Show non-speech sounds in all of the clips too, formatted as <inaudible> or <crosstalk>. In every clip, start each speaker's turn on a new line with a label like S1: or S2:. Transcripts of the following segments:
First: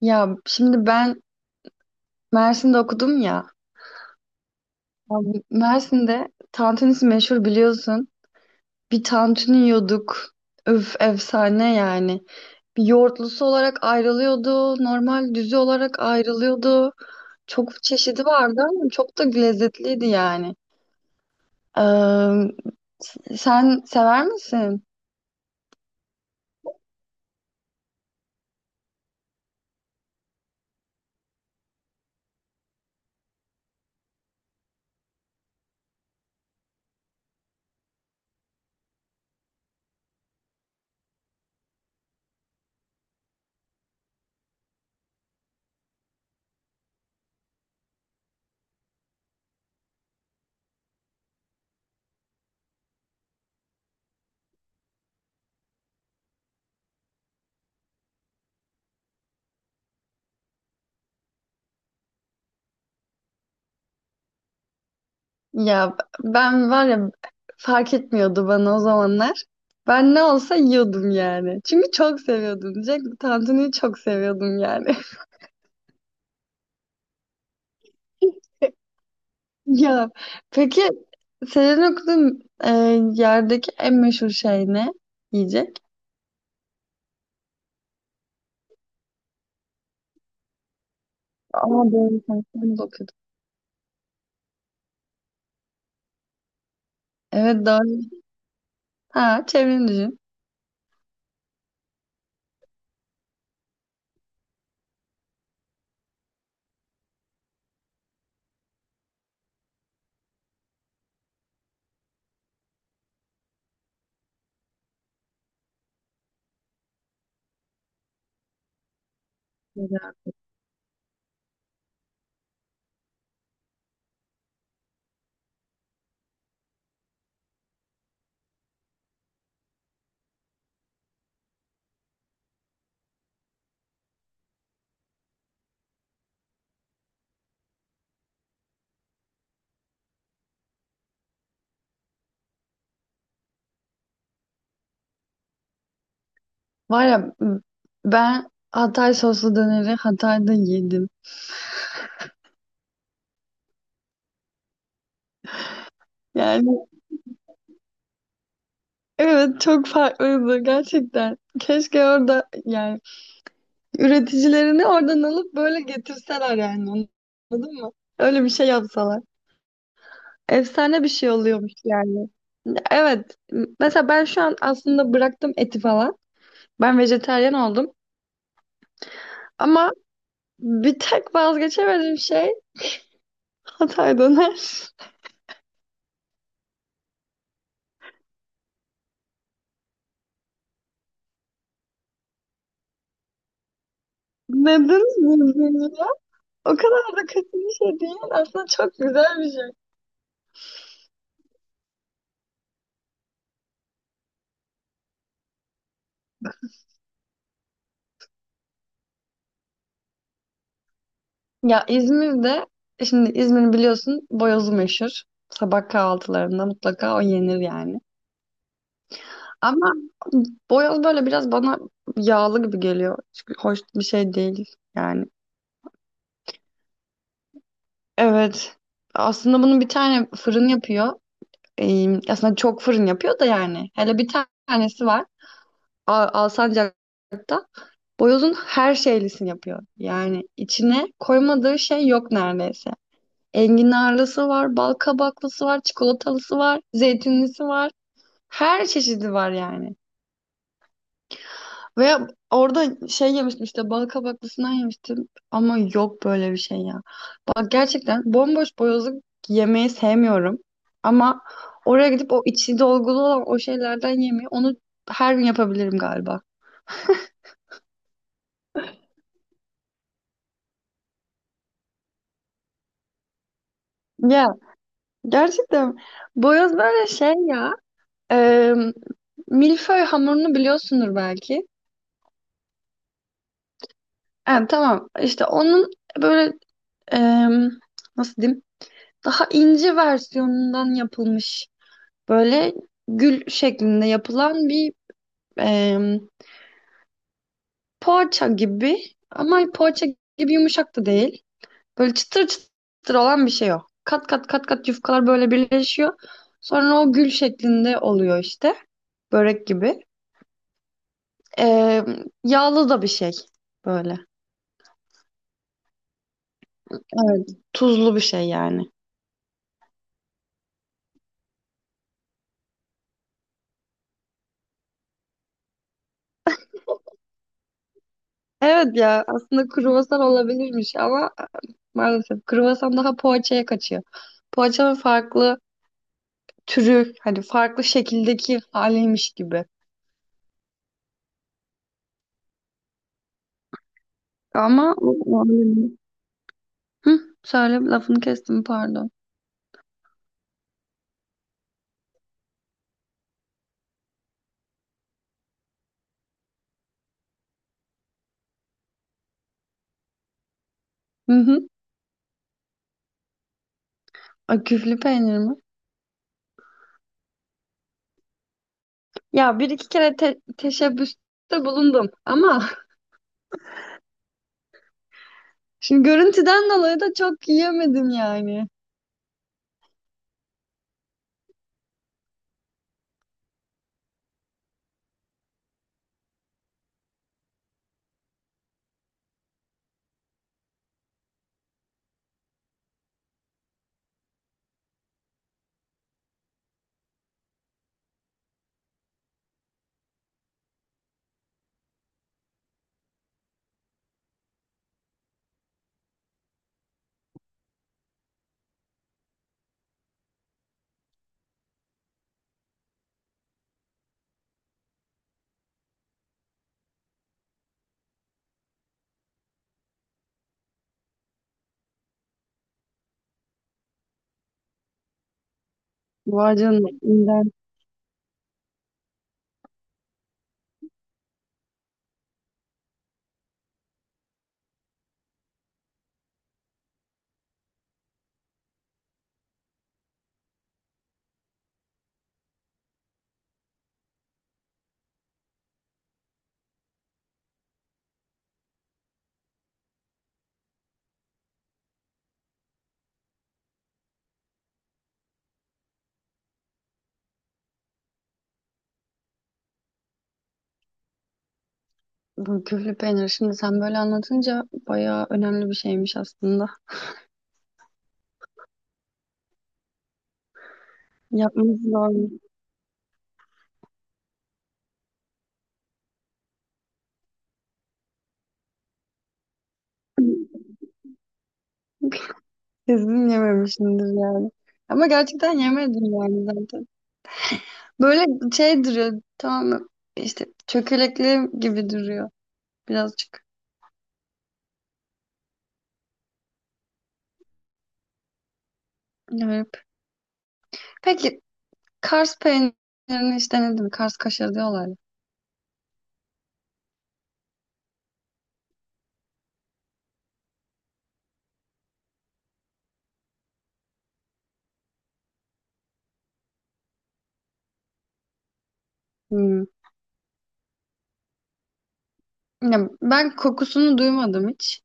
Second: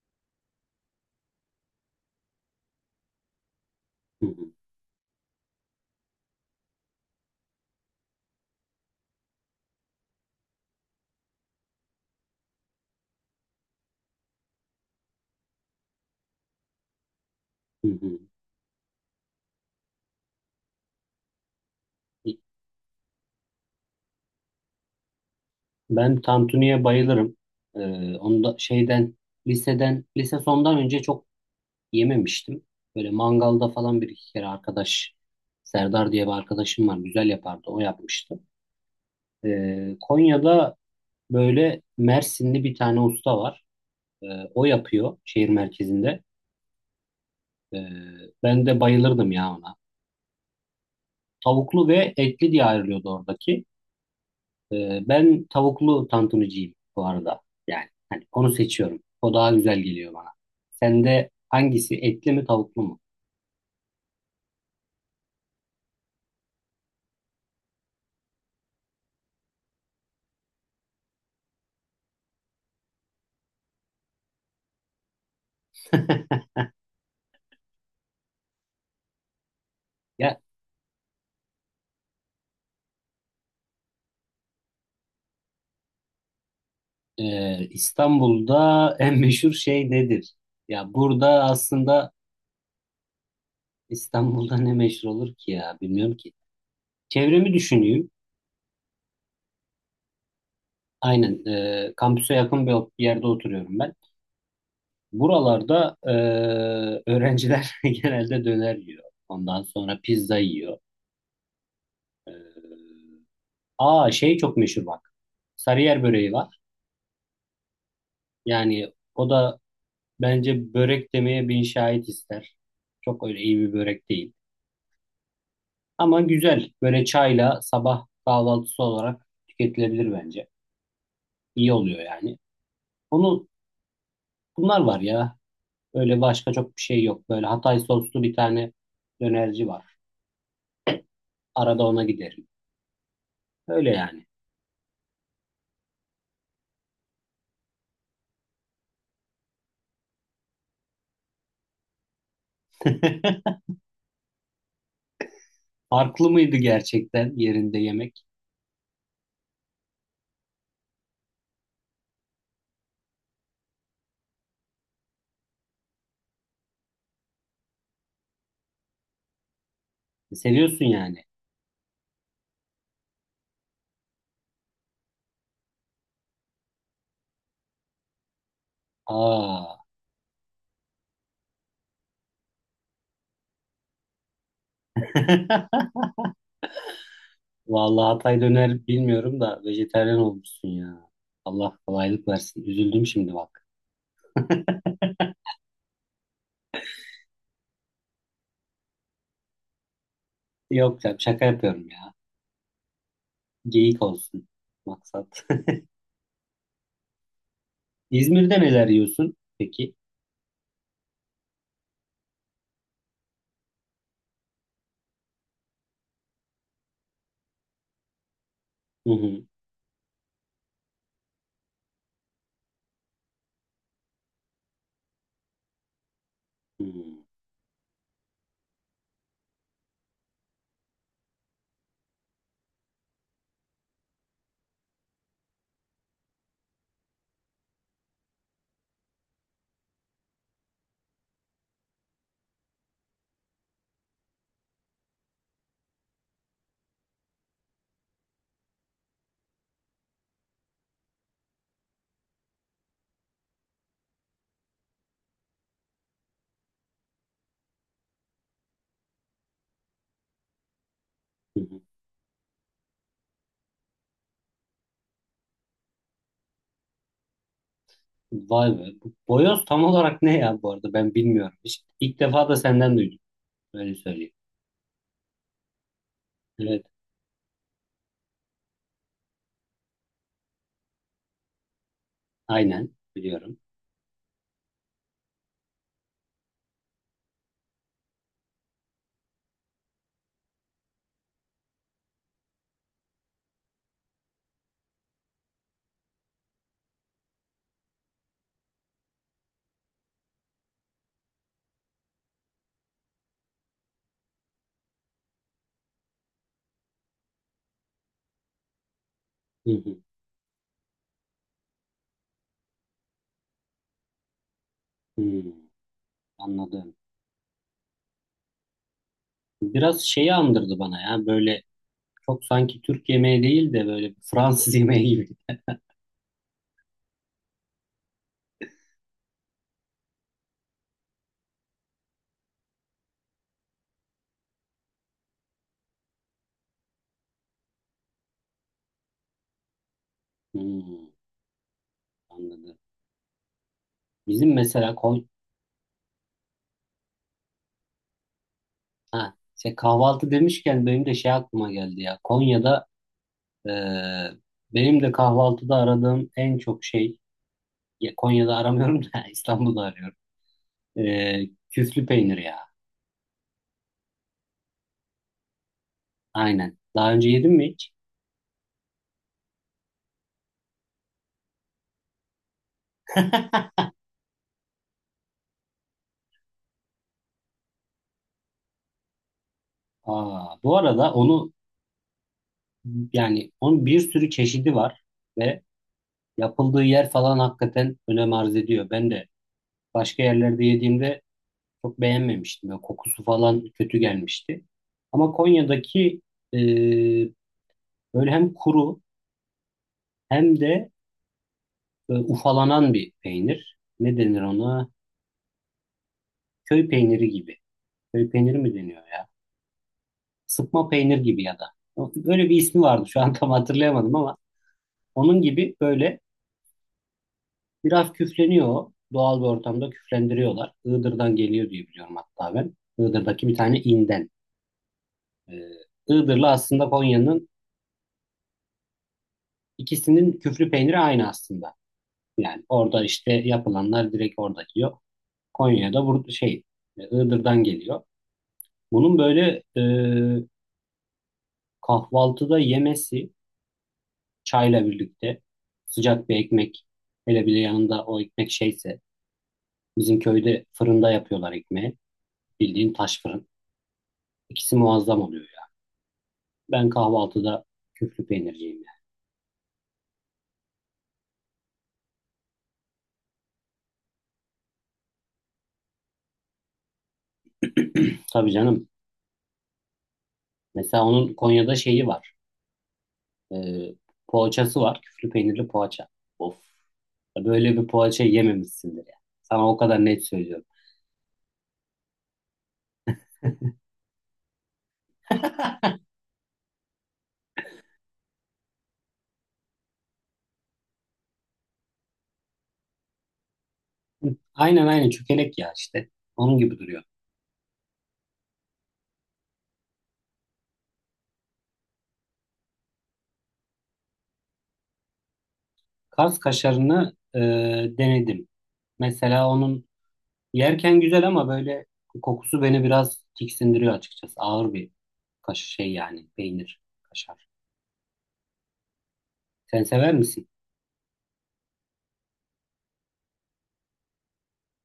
S1: Ya şimdi ben Mersin'de okudum ya.
S2: Hı hı,
S1: Abi Mersin'de tantunisi meşhur biliyorsun. Bir tantuni yiyorduk. Öf efsane yani. Bir yoğurtlusu olarak ayrılıyordu. Normal düzü olarak ayrılıyordu. Çok
S2: hı hı.
S1: çeşidi vardı ama çok da lezzetliydi yani. Ee, Sen sever misin?
S2: Ben tantuniye bayılırım. Onu da liseden lise sondan önce çok yememiştim. Böyle mangalda falan bir iki kere Serdar diye bir arkadaşım var. Güzel yapardı. O yapmıştı. Konya'da böyle Mersinli bir tane usta var. Ee, o yapıyor şehir merkezinde. Ee, ben de bayılırdım ya ona. Tavuklu ve etli diye ayrılıyordu oradaki. Ben tavuklu tantunucuyum bu arada. Yani hani onu seçiyorum. O daha güzel geliyor bana. Sende hangisi, etli mi tavuklu mu?
S1: Ya ben var ya fark etmiyordu bana o zamanlar. Ben ne olsa yiyordum yani. Çünkü çok seviyordum diyecek. Tantuniyi çok seviyordum yani. <laughs>
S2: <laughs>
S1: Ya
S2: Ya
S1: peki senin okuduğun yerdeki en meşhur şey ne? Yiyecek.
S2: İstanbul'da en meşhur şey nedir? Ya burada
S1: Ama
S2: aslında
S1: doğru sen de okuyordun.
S2: İstanbul'da ne meşhur olur ki ya, bilmiyorum ki. Çevremi
S1: Evet
S2: düşüneyim.
S1: doğru. Ha çevreni düşün.
S2: Aynen, kampüse yakın bir yerde oturuyorum ben. Buralarda öğrenciler <laughs> genelde döner yiyor. Ondan sonra pizza yiyor. Ee, aa şey çok meşhur bak. Sarıyer böreği var. Yani o da
S1: Güzel.
S2: bence börek demeye bin şahit ister. Çok öyle iyi bir börek değil. Ama güzel. Böyle çayla sabah kahvaltısı olarak tüketilebilir bence. İyi oluyor yani. Onu, bunlar var ya. Öyle başka çok bir şey yok. Böyle Hatay soslu bir tane dönerci var. Arada ona giderim. Öyle yani.
S1: Var ya ben Hatay soslu döneri Hatay'da yedim.
S2: <laughs> Farklı mıydı
S1: Yani
S2: gerçekten yerinde yemek?
S1: evet çok farklıydı gerçekten. Keşke orada yani üreticilerini oradan alıp böyle getirseler yani anladın mı? Öyle bir şey yapsalar.
S2: Seviyorsun
S1: Efsane bir
S2: yani.
S1: şey oluyormuş yani. Evet. Mesela ben şu an aslında bıraktım eti falan. Ben vejetaryen oldum.
S2: Aa.
S1: Ama bir tek vazgeçemediğim şey Hatay döner.
S2: <laughs> Vallahi Hatay döner bilmiyorum da vejetaryen olmuşsun ya. Allah kolaylık versin. Üzüldüm şimdi bak.
S1: <laughs>
S2: <laughs>
S1: Neden üzüldünüz ya? O kadar da kötü bir şey değil. Aslında çok güzel bir şey.
S2: Yok canım, şaka yapıyorum ya. Geyik olsun maksat. <laughs> İzmir'de neler yiyorsun peki?
S1: Ya İzmir'de, şimdi İzmir'i biliyorsun boyozu meşhur. Sabah kahvaltılarında mutlaka o yenir yani.
S2: Hı hı,
S1: Ama boyoz böyle biraz bana yağlı gibi geliyor. Çünkü hoş bir şey değil yani.
S2: hı hı,
S1: Evet. Aslında bunun bir tane fırın yapıyor. Aslında çok fırın yapıyor da yani. Hele bir tanesi var. Alsancak. Boyozun her şeylisini yapıyor. Yani içine koymadığı şey yok neredeyse. Enginarlısı var, bal kabaklısı var, çikolatalısı var, zeytinlisi var. Her çeşidi var yani. Ve orada şey yemiştim işte bal kabaklısından yemiştim ama yok böyle bir şey ya. Bak gerçekten bomboş boyozluk yemeyi sevmiyorum. Ama
S2: hı hı.
S1: oraya gidip o içi dolgulu olan o şeylerden yemeyi onu her gün yapabilirim galiba.
S2: Vay be. Bu Boyoz tam olarak ne ya, bu arada ben bilmiyorum. Hiç, ilk defa da senden duydum. Öyle söyleyeyim.
S1: Ya gerçekten boyoz
S2: Evet,
S1: böyle şey ya, e, milföy hamurunu biliyorsundur belki.
S2: aynen biliyorum.
S1: Yani tamam işte onun böyle, e, nasıl diyeyim, daha ince versiyonundan yapılmış. Böyle gül şeklinde yapılan bir, em, poğaça gibi ama poğaça gibi yumuşak da değil. Böyle çıtır çıtır olan bir şey o. Kat kat kat kat yufkalar böyle birleşiyor. Sonra o gül şeklinde oluyor işte. Börek
S2: Hı hı,
S1: gibi. Yağlı da bir şey böyle.
S2: hı. Anladım.
S1: Evet, tuzlu bir şey yani.
S2: Biraz şeyi andırdı bana ya, böyle çok sanki Türk yemeği değil de böyle Fransız <laughs> yemeği gibi.
S1: Evet ya aslında kruvasan olabilirmiş ama maalesef kruvasan daha poğaçaya kaçıyor. Poğaçanın farklı türü hani farklı şekildeki haliymiş gibi.
S2: Hmm, anladım. Bizim mesela
S1: Ama
S2: Kon
S1: o öyle değil. Hı, söyle lafını kestim pardon.
S2: ha, şey, kahvaltı demişken benim de şey aklıma geldi ya. Konya'da, eee, benim de kahvaltıda aradığım en çok şey, ya Konya'da aramıyorum da <laughs> İstanbul'da arıyorum.
S1: Hı hı.
S2: Küflü peynir ya.
S1: Ay, küflü peynir mi?
S2: Aynen. Daha önce yedin mi hiç?
S1: Ya bir iki kere teşebbüste bulundum ama <laughs> şimdi görüntüden dolayı da çok yiyemedim yani.
S2: Aa, bu arada onu, yani onun bir sürü çeşidi var ve yapıldığı yer falan hakikaten önem arz ediyor. Ben de başka yerlerde yediğimde çok beğenmemiştim. Böyle kokusu falan kötü gelmişti. Ama Konya'daki e, böyle hem kuru hem de ufalanan bir peynir. Ne denir ona? Köy peyniri gibi. Köy peyniri mi deniyor ya? Sıkma peynir gibi ya da. Böyle bir ismi vardı. Şu an tam hatırlayamadım ama onun gibi böyle biraz küfleniyor Doğal bir ortamda küflendiriyorlar. Iğdır'dan geliyor diye biliyorum hatta ben. Iğdır'daki bir tane inden. Ee, Iğdır'la
S1: Var canım.
S2: aslında Konya'nın,
S1: İğrenç.
S2: ikisinin küflü peyniri aynı aslında. Yani orada işte yapılanlar direkt orada yiyor. Konya'da burada şey, Iğdır'dan geliyor. Bunun böyle kahvaltıda yemesi, çayla birlikte sıcak bir ekmek, hele bile yanında o ekmek şeyse, bizim köyde fırında yapıyorlar ekmeği. Bildiğin taş fırın. İkisi muazzam oluyor yani. Ben kahvaltıda küflü peynirciyim. <laughs>
S1: Bu küflü peynir şimdi sen böyle anlatınca bayağı önemli bir şeymiş aslında.
S2: yani. <clears throat> Tabii canım. Mesela onun Konya'da
S1: Yapması
S2: şeyi
S1: zormuş.
S2: var. Ee, poğaçası var. Küflü peynirli poğaça. Of. Böyle bir poğaça yememişsindir ya. Sana o kadar net söylüyorum.
S1: <laughs> Kesin yememişimdir yani. Ama gerçekten yemedim yani zaten. Böyle şey duruyor tamam mı? İşte çökelekli gibi duruyor birazcık.
S2: Aynen, aynen çökelek ya işte. Onun gibi duruyor.
S1: Garip. Peki Kars peynirini hiç denedin mi? Kars kaşarı diyorlar ya.
S2: Kaz kaşarını denedim. Mesela onun, yerken güzel ama böyle kokusu beni biraz tiksindiriyor açıkçası. Ağır bir kaş şey yani peynir kaşar.
S1: Hmm.
S2: Sen sever misin?
S1: Ya ben kokusunu duymadım hiç.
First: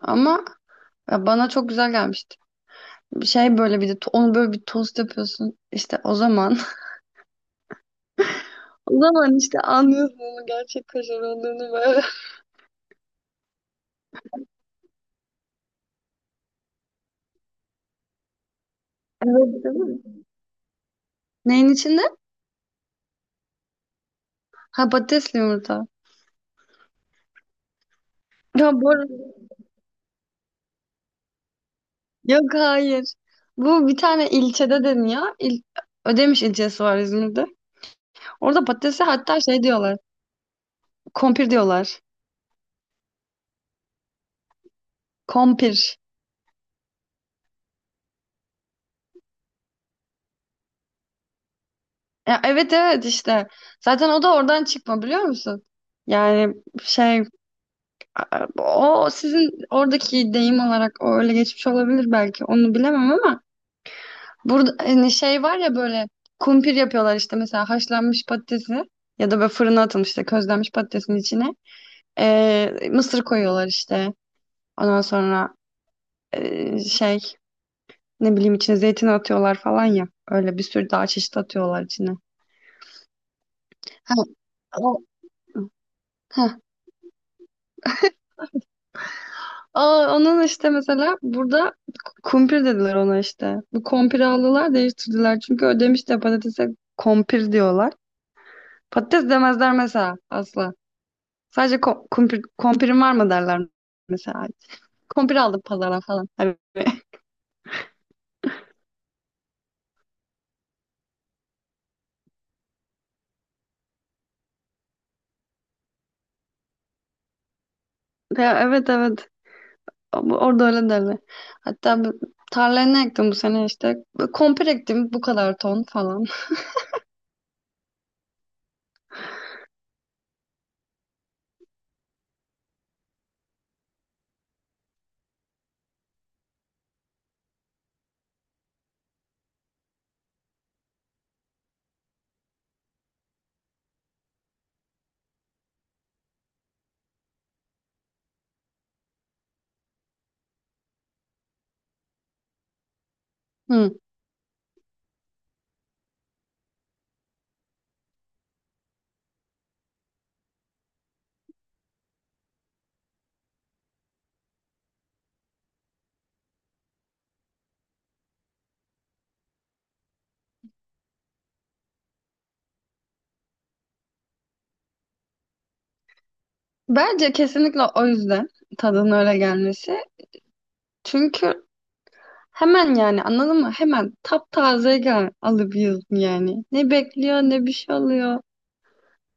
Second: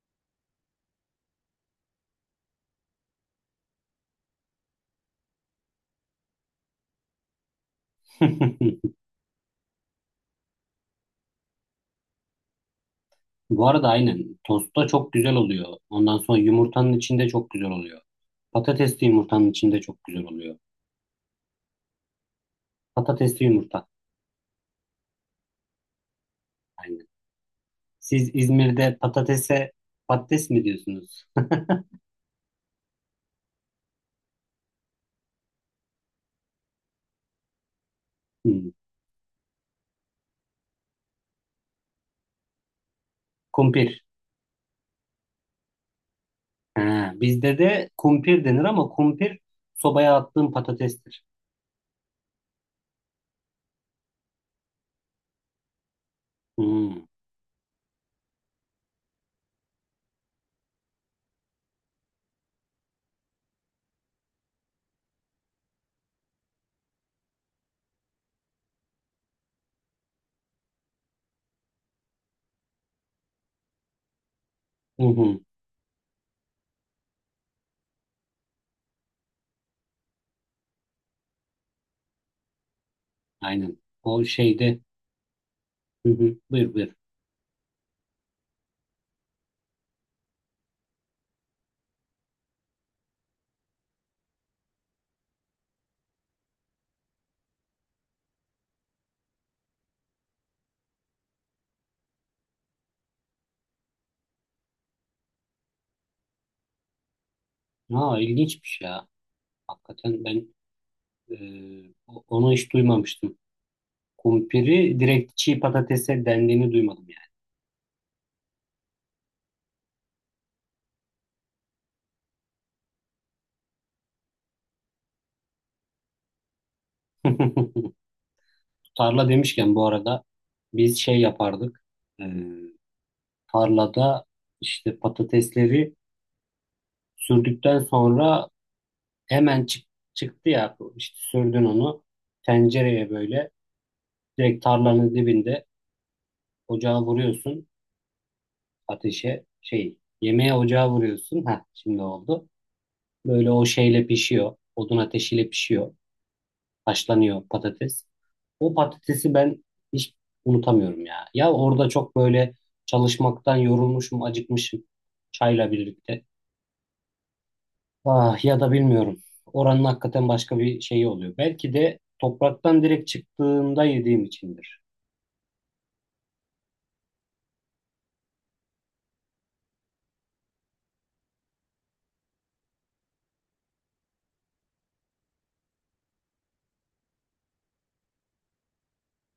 S1: Ama ya bana çok güzel gelmişti. Bir şey böyle bir de onu böyle bir tost yapıyorsun. İşte o zaman. <laughs>
S2: <laughs>
S1: O zaman işte anlıyorsun onun gerçek kaşar olduğunu böyle.
S2: Bu arada aynen. Tostta çok güzel oluyor. Ondan sonra yumurtanın içinde çok güzel oluyor. Patatesli
S1: <laughs>
S2: yumurtanın
S1: Evet, değil
S2: içinde çok
S1: mi?
S2: güzel oluyor.
S1: Neyin içinde?
S2: Patatesli yumurta.
S1: Ha patatesli yumurta.
S2: Aynen. Siz
S1: Ya bu
S2: İzmir'de
S1: arada
S2: patatese patates mi diyorsunuz? <laughs>
S1: yok hayır. Bu bir tane ilçede deniyor. Ödemiş ilçesi var İzmir'de. Orada
S2: Hmm.
S1: patatese hatta şey diyorlar. Kompir diyorlar.
S2: Kumpir.
S1: Kompir.
S2: Ha, bizde de kumpir denir ama kumpir sobaya attığım patatestir.
S1: Ya evet evet işte. Zaten o da oradan çıkma biliyor musun? Yani
S2: Hmm.
S1: şey, o sizin oradaki deyim olarak o öyle geçmiş olabilir belki. Onu bilemem ama burada hani şey var ya böyle kumpir yapıyorlar işte mesela haşlanmış patatesi ya da böyle fırına atılmış işte közlenmiş patatesin içine. Mısır koyuyorlar işte. Ondan
S2: Hı hı.
S1: sonra şey ne bileyim içine zeytin atıyorlar falan ya. Öyle bir sürü daha çeşit atıyorlar içine.
S2: Aynen.
S1: Ha,
S2: O şeyde.
S1: o,
S2: Hı hı.
S1: heh.
S2: Buyur buyur.
S1: Aa, onun işte mesela burada kumpir dediler ona işte. Bu kompiri aldılar değiştirdiler. Çünkü Ödemiş de patatese kompir diyorlar. Patates demezler mesela asla. Sadece kumpir, kompirin var mı derler mesela. Kumpir aldım pazardan falan. Hani- <laughs>
S2: Ha, ilginçmiş ya. Hakikaten ben e, onu hiç duymamıştım. Kumpiri direkt çiğ patatese dendiğini duymadım
S1: Ya, evet evet orada öyle derler. Hatta tarlaya ne ektim bu sene işte. Komple ektim bu kadar ton falan.
S2: yani. <laughs> Tarla demişken bu arada biz şey yapardık. Ee, tarlada işte patatesleri sürdükten sonra hemen çıktı ya işte, sürdün onu tencereye böyle direkt tarlanın dibinde ocağa vuruyorsun, ateşe şey yemeğe ocağa vuruyorsun. Ha şimdi oldu. Böyle o
S1: Hı.
S2: şeyle pişiyor. Odun ateşiyle pişiyor. Haşlanıyor patates. O patatesi ben hiç unutamıyorum ya. Ya orada çok böyle çalışmaktan yorulmuşum, acıkmışım, çayla birlikte. Ah ya da bilmiyorum. Oranın hakikaten başka bir şeyi oluyor. Belki de topraktan direkt çıktığında yediğim içindir.
S1: Bence kesinlikle o yüzden tadının öyle gelmesi. Çünkü hemen yani anladın mı? Hemen taptaze gel alıp yiyorsun yani. Ne bekliyor ne bir şey oluyor.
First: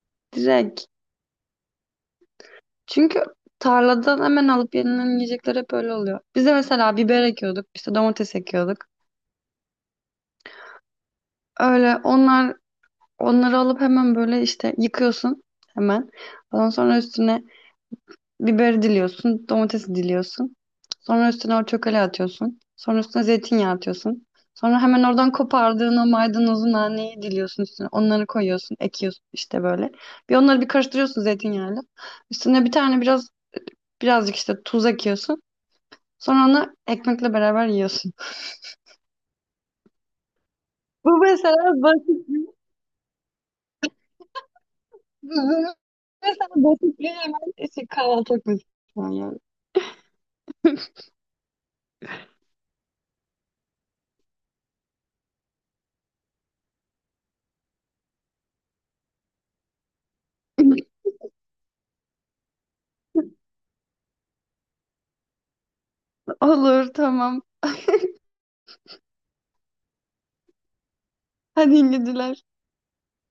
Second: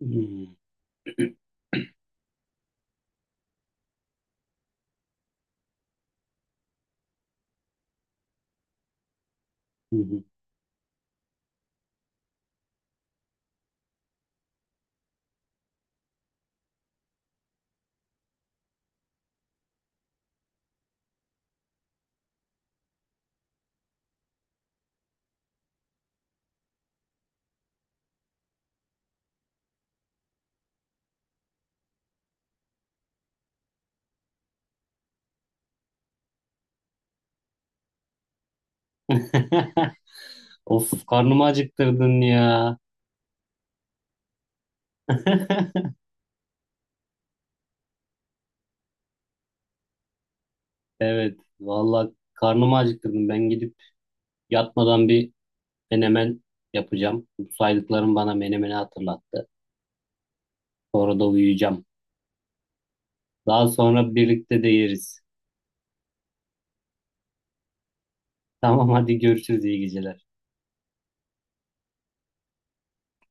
S2: Hmm.
S1: Direkt. Çünkü tarladan hemen alıp yenilen yiyecekler hep öyle oluyor. Biz de mesela biber ekiyorduk, işte domates ekiyorduk.
S2: Hı hı.
S1: Öyle onlar onları alıp hemen böyle işte yıkıyorsun hemen. Ondan sonra üstüne biberi diliyorsun, domatesi diliyorsun. Sonra üstüne o çökele atıyorsun. Sonra üstüne zeytinyağı atıyorsun. Sonra hemen oradan kopardığın o maydanozun naneyi diliyorsun üstüne. Onları koyuyorsun, ekiyorsun işte böyle. Bir onları bir karıştırıyorsun zeytinyağıyla. Üstüne bir tane biraz birazcık işte tuz ekiyorsun. Sonra onu ekmekle beraber yiyorsun.
S2: <laughs>
S1: <laughs>
S2: Of,
S1: Bu
S2: karnımı
S1: mesela
S2: acıktırdın
S1: basit bir,
S2: ya.
S1: bu
S2: <laughs>
S1: mesela basit bir hemen işte kahvaltılık mesela yani.
S2: Evet, vallahi karnımı acıktırdın. Ben gidip yatmadan bir menemen yapacağım. Bu saydıklarım bana menemeni hatırlattı.
S1: <laughs>
S2: Sonra da uyuyacağım. Daha sonra birlikte de yeriz.
S1: Olur tamam.
S2: Tamam, hadi görüşürüz, iyi geceler.
S1: Hadi iyi geceler.